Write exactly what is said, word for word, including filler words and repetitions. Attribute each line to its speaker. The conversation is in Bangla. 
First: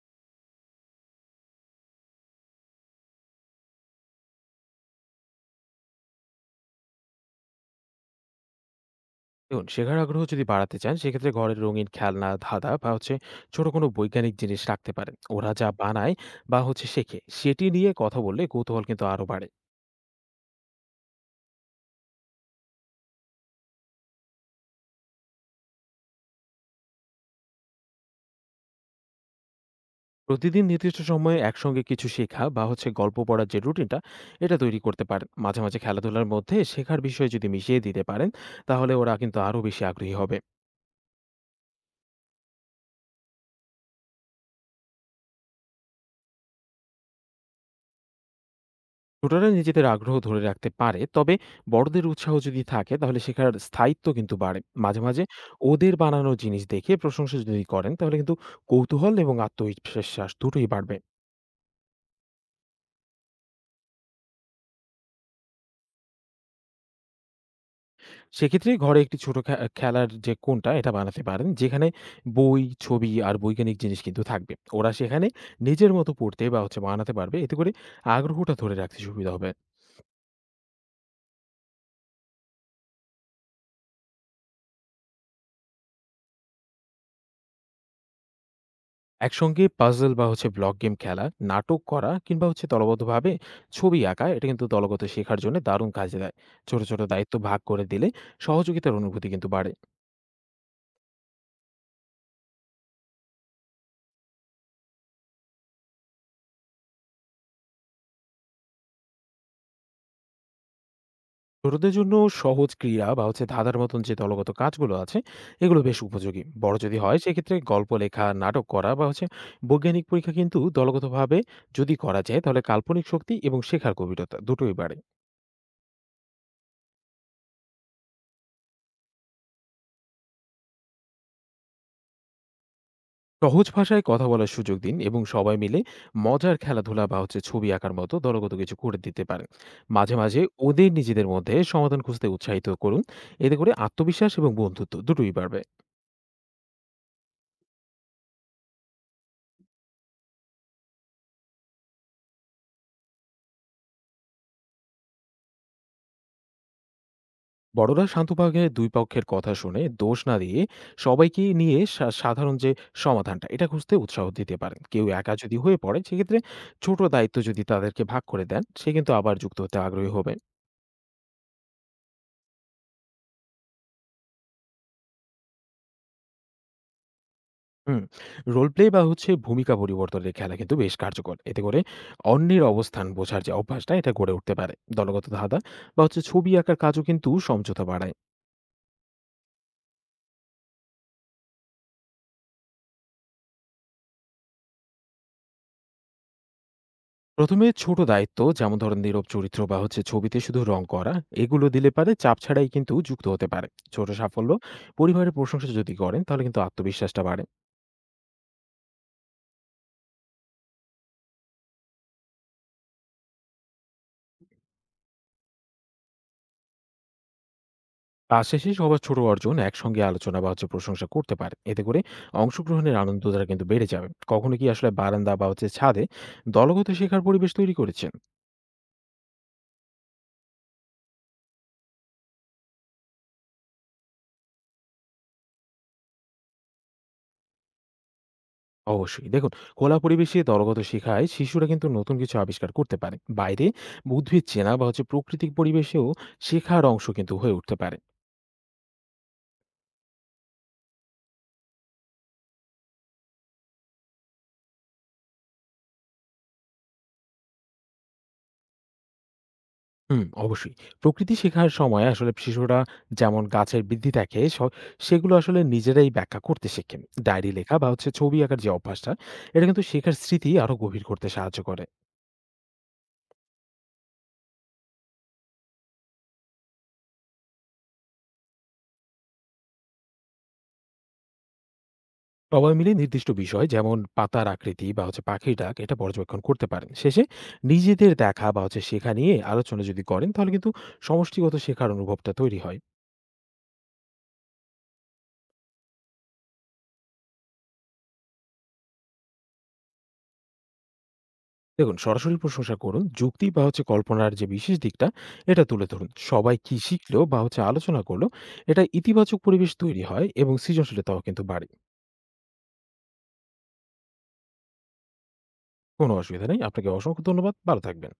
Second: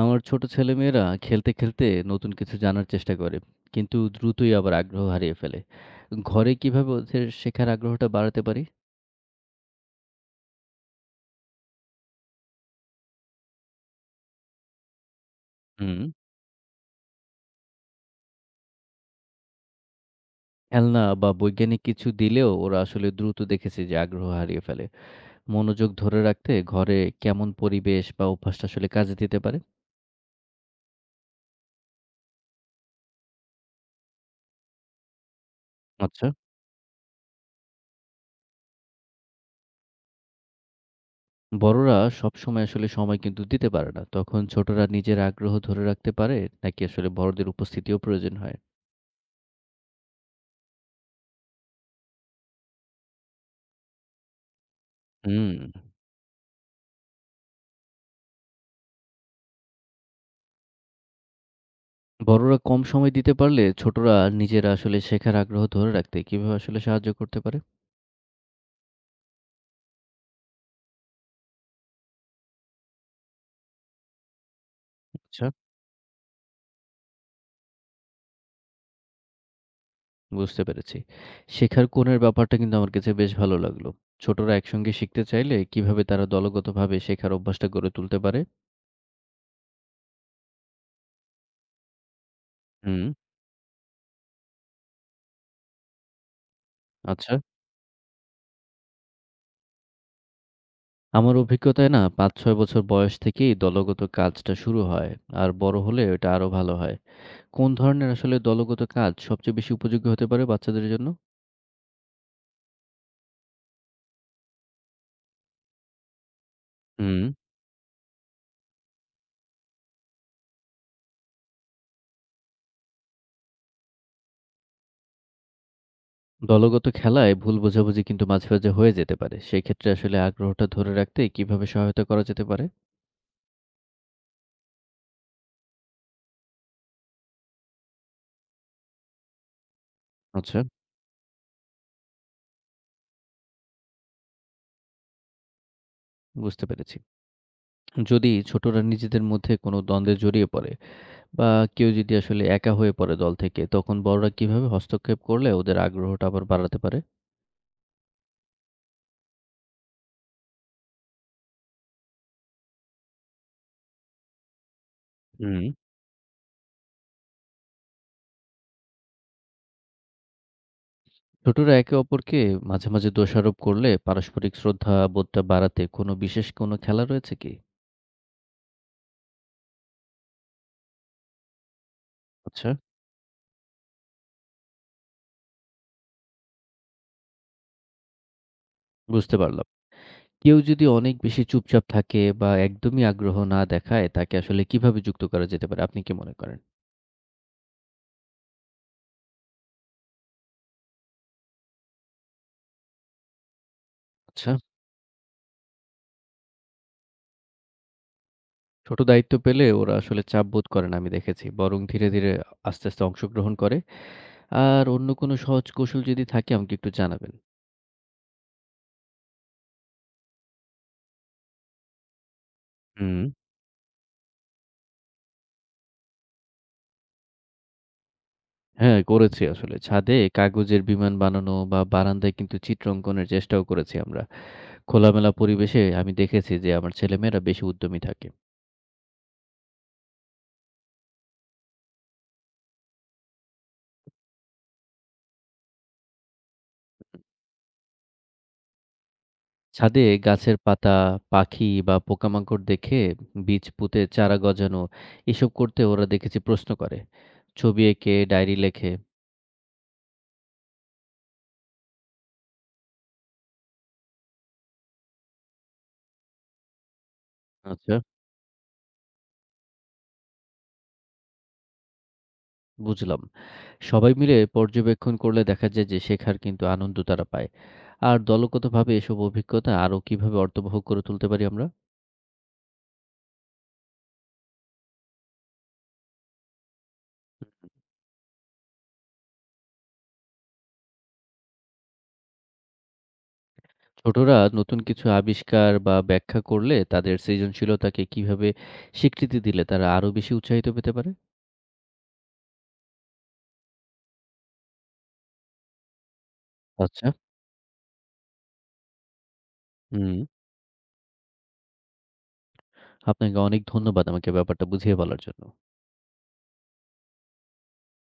Speaker 1: আমার ছোট ছেলেমেয়েরা খেলতে, খেলতে নতুন কিছু জানার চেষ্টা করে। কিন্তু দ্রুতই আবার আগ্রহ হারিয়ে ফেলে। ঘরে কিভাবে ওদের শেখার আগ্রহটা বাড়াতে পারি?
Speaker 2: দেখুন, শেখার আগ্রহ যদি বাড়াতে চান সেক্ষেত্রে ঘরের রঙিন খেলনা ধাঁধা বা হচ্ছে ছোট কোনো বৈজ্ঞানিক জিনিস রাখতে পারেন ওরা যা
Speaker 1: হুম।
Speaker 2: বানায় বা হচ্ছে শেখে সেটি নিয়ে কথা বললে কৌতূহল কিন্তু আরো বাড়ে।
Speaker 1: খেলনা বা বৈজ্ঞানিক কিছু দিলেও ওরা আসলে দ্রুত দেখেছে যে আগ্রহ হারিয়ে ফেলে। মনোযোগ ধরে রাখতে ঘরে কেমন পরিবেশ বা অভ্যাসটা আসলে কাজে দিতে পারে?
Speaker 2: প্রতিদিন নির্দিষ্ট সময়ে একসঙ্গে কিছু শেখা বা হচ্ছে গল্প পড়ার যে রুটিনটা এটা তৈরি করতে পারেন, মাঝে মাঝে
Speaker 1: আচ্ছা।
Speaker 2: খেলাধুলার মধ্যে শেখার বিষয় যদি মিশিয়ে দিতে পারেন তাহলে ওরা কিন্তু আরো বেশি আগ্রহী হবে।
Speaker 1: বড়রা সবসময় আসলে সময় কিন্তু দিতে পারে না। তখন ছোটরা নিজের আগ্রহ ধরে রাখতে পারে নাকি আসলে বড়দের উপস্থিতিও প্রয়োজন হয়?
Speaker 2: ছোটরা নিজেদের আগ্রহ ধরে রাখতে পারে, তবে বড়দের উৎসাহ যদি থাকে তাহলে শেখার স্থায়িত্ব কিন্তু বাড়ে। মাঝে মাঝে
Speaker 1: হুম।
Speaker 2: ওদের বানানো জিনিস দেখে প্রশংসা যদি করেন তাহলে কিন্তু কৌতূহল এবং আত্মবিশ্বাস দুটোই বাড়বে।
Speaker 1: বড়রা কম সময় দিতে পারলে ছোটরা নিজেরা আসলে শেখার আগ্রহ ধরে রাখতে কিভাবে আসলে সাহায্য করতে পারে?
Speaker 2: সেক্ষেত্রে ঘরে একটি ছোট খে- খেলার যে কোনটা এটা বানাতে পারেন, যেখানে বই ছবি আর বৈজ্ঞানিক জিনিস কিন্তু থাকবে। ওরা সেখানে
Speaker 1: আচ্ছা।
Speaker 2: নিজের মতো পড়তে বা হচ্ছে বানাতে পারবে, এতে করে আগ্রহটা ধরে রাখতে সুবিধা হবে।
Speaker 1: বুঝতে পেরেছি। শেখার কোণের ব্যাপারটা কিন্তু আমার কাছে বেশ ভালো লাগলো। ছোটরা একসঙ্গে শিখতে চাইলে কিভাবে তারা দলগতভাবে শেখার অভ্যাসটা গড়ে তুলতে পারে?
Speaker 2: একসঙ্গে পাজল বা হচ্ছে ব্লক গেম খেলা, নাটক করা কিংবা হচ্ছে
Speaker 1: হুম।
Speaker 2: দলবদ্ধভাবে ছবি আঁকা এটা কিন্তু দলগত শেখার জন্য দারুণ কাজে দেয়। ছোট, ছোট
Speaker 1: আচ্ছা।
Speaker 2: দায়িত্ব ভাগ করে দিলে সহযোগিতার অনুভূতি কিন্তু বাড়ে।
Speaker 1: আমার অভিজ্ঞতায় না পাঁচ ছয় বছর বয়স থেকেই দলগত কাজটা শুরু হয়, আর বড় হলে এটা আরো ভালো হয়। কোন ধরনের আসলে দলগত কাজ সবচেয়ে বেশি উপযোগী হতে পারে বাচ্চাদের জন্য?
Speaker 2: ছোটদের জন্য সহজ ক্রীড়া বা হচ্ছে ধাঁধার মতন যে দলগত কাজগুলো আছে এগুলো বেশ উপযোগী। বড় যদি হয়
Speaker 1: হুম।
Speaker 2: সেক্ষেত্রে গল্প লেখা, নাটক করা বা হচ্ছে বৈজ্ঞানিক পরীক্ষা কিন্তু দলগতভাবে যদি করা যায় তাহলে কাল্পনিক শক্তি এবং শেখার গভীরতা দুটোই বাড়ে।
Speaker 1: দলগত খেলায় ভুল বোঝাবুঝি কিন্তু মাঝে, মাঝে হয়ে যেতে পারে। সেই ক্ষেত্রে আসলে আগ্রহটা ধরে রাখতে কিভাবে সহায়তা করা যেতে পারে?
Speaker 2: সহজ ভাষায় কথা বলার সুযোগ দিন এবং সবাই মিলে মজার খেলাধুলা বা হচ্ছে ছবি আঁকার মতো দলগত কিছু করে দিতে পারেন। মাঝে মাঝে
Speaker 1: আচ্ছা,
Speaker 2: ওদের নিজেদের মধ্যে সমাধান খুঁজতে উৎসাহিত করুন, এতে করে আত্মবিশ্বাস এবং বন্ধুত্ব দুটোই বাড়বে।
Speaker 1: বুঝতে পেরেছি। যদি ছোটরা নিজেদের মধ্যে কোনো দ্বন্দ্বে জড়িয়ে পড়ে বা কেউ যদি আসলে একা হয়ে পড়ে দল থেকে, তখন বড়রা কিভাবে হস্তক্ষেপ করলে ওদের আগ্রহটা আবার বাড়াতে পারে?
Speaker 2: বড়রা শান্তভাবে দুই পক্ষের কথা শুনে দোষ না দিয়ে সবাইকে নিয়ে সা- সাধারণ যে সমাধানটা এটা খুঁজতে উৎসাহ দিতে পারেন। কেউ একা যদি
Speaker 1: হুম।
Speaker 2: হয়ে পড়ে সেক্ষেত্রে ছোট দায়িত্ব যদি তাদেরকে ভাগ করে দেন সে কিন্তু আবার যুক্ত হতে আগ্রহী হবে।
Speaker 1: ছোটরা একে অপরকে মাঝে, মাঝে দোষারোপ করলে পারস্পরিক শ্রদ্ধা বোধটা বাড়াতে কোনো বিশেষ কোনো খেলা রয়েছে কি?
Speaker 2: হুম। রোল প্লে বা হচ্ছে ভূমিকা পরিবর্তনের খেলা কিন্তু বেশ কার্যকর। এতে করে অন্যের
Speaker 1: আচ্ছা,
Speaker 2: অবস্থান বোঝার যে অভ্যাসটা এটা গড়ে উঠতে পারে। দলগত ধাঁধা বা হচ্ছে ছবি আঁকার কাজও কিন্তু সমঝোতা বাড়ায়।
Speaker 1: বুঝতে পারলাম। কেউ যদি অনেক বেশি চুপচাপ থাকে বা একদমই আগ্রহ না দেখায়, তাকে আসলে কিভাবে যুক্ত করা যেতে পারে? আপনি কি মনে করেন?
Speaker 2: প্রথম এ ছোট দায়িত্ব যেমন ধরেন নীরব চরিত্র বা হচ্ছে ছবিতে শুধু রং করা, এগুলো দিলে পারে চাপ ছাড়াই কিন্তু যুক্ত হতে পারে। ছোট
Speaker 1: আচ্ছা,
Speaker 2: সাফল্য পরিবারের প্রশংসা যদি করেন তাহলে কিন্তু আত্মবিশ্বাসটা বাড়ে।
Speaker 1: ছোট দায়িত্ব পেলে ওরা আসলে চাপ বোধ করে না, আমি দেখেছি। বরং ধীরে, ধীরে আস্তে, আস্তে অংশগ্রহণ করে। আর অন্য কোনো সহজ কৌশল যদি থাকে আমাকে একটু জানাবেন।
Speaker 2: কাজ শেষে সবার ছোট অর্জন একসঙ্গে আলোচনা বা হচ্ছে প্রশংসা করতে পারে, এতে করে অংশগ্রহণের
Speaker 1: হুম।
Speaker 2: আনন্দটা কিন্তু বেড়ে যাবে। কখনো কি আসলে বারান্দা বা হচ্ছে ছাদে দলগত শেখার পরিবেশ তৈরি করেছেন?
Speaker 1: হ্যাঁ, করেছি আসলে। ছাদে কাগজের বিমান বানানো বা বারান্দায় কিন্তু চিত্র অঙ্কনের চেষ্টাও করেছি আমরা। খোলামেলা পরিবেশে আমি দেখেছি যে আমার ছেলেমেয়েরা বেশি উদ্যমী থাকে।
Speaker 2: অবশ্যই দেখুন, খোলা পরিবেশে দলগত শেখায় শিশুরা কিন্তু নতুন কিছু আবিষ্কার করতে পারে। বাইরে উদ্ভিদ চেনা বা হচ্ছে প্রাকৃতিক পরিবেশেও শেখার অংশ কিন্তু হয়ে উঠতে পারে।
Speaker 1: ছাদে গাছের পাতা, পাখি বা পোকামাকড় দেখে, বীজ পুঁতে চারা গজানো এসব করতে ওরা দেখেছি প্রশ্ন করে, ছবি এঁকে ডায়েরি লেখে।
Speaker 2: হুম, অবশ্যই। প্রকৃতি শেখার সময় আসলে শিশুরা যেমন গাছের বৃদ্ধি দেখে, স সেগুলো আসলে নিজেরাই ব্যাখ্যা করতে শেখে। ডায়েরি লেখা বা
Speaker 1: আচ্ছা।
Speaker 2: হচ্ছে ছবি আঁকার যে অভ্যাসটা, এটা কিন্তু শেখার স্মৃতি আরো গভীর করতে সাহায্য করে।
Speaker 1: বুঝলাম। সবাই মিলে পর্যবেক্ষণ করলে দেখা যায় যে শেখার কিন্তু আনন্দ তারা পায়। আর দলগতভাবে এসব অভিজ্ঞতা আরো কিভাবে অর্থবহ করে তুলতে পারি আমরা?
Speaker 2: সবাই মিলে নির্দিষ্ট বিষয় যেমন পাতার আকৃতি বা হচ্ছে পাখির ডাক এটা পর্যবেক্ষণ করতে পারেন। শেষে নিজেদের দেখা বা হচ্ছে শেখা নিয়ে আলোচনা যদি করেন, তাহলে কিন্তু সমষ্টিগত শেখার অনুভবটা তৈরি হয়।
Speaker 1: ছোটরা নতুন কিছু আবিষ্কার বা ব্যাখ্যা করলে তাদের সৃজনশীলতাকে কিভাবে স্বীকৃতি দিলে তারা আরো বেশি উৎসাহিত পেতে পারে?
Speaker 2: দেখুন, সরাসরি প্রশংসা করুন, যুক্তি বা হচ্ছে কল্পনার যে বিশেষ দিকটা এটা তুলে ধরুন। সবাই কি
Speaker 1: আচ্ছা।
Speaker 2: শিখলো বা হচ্ছে আলোচনা করলো এটা ইতিবাচক পরিবেশ তৈরি
Speaker 1: হুম।
Speaker 2: হয় এবং সৃজনশীলতাও কিন্তু বাড়ে।
Speaker 1: আপনাকে অনেক ধন্যবাদ আমাকে ব্যাপারটা বুঝিয়ে বলার জন্য।
Speaker 2: কোনো অসুবিধা নেই, আপনাকে অসংখ্য ধন্যবাদ, ভালো থাকবেন।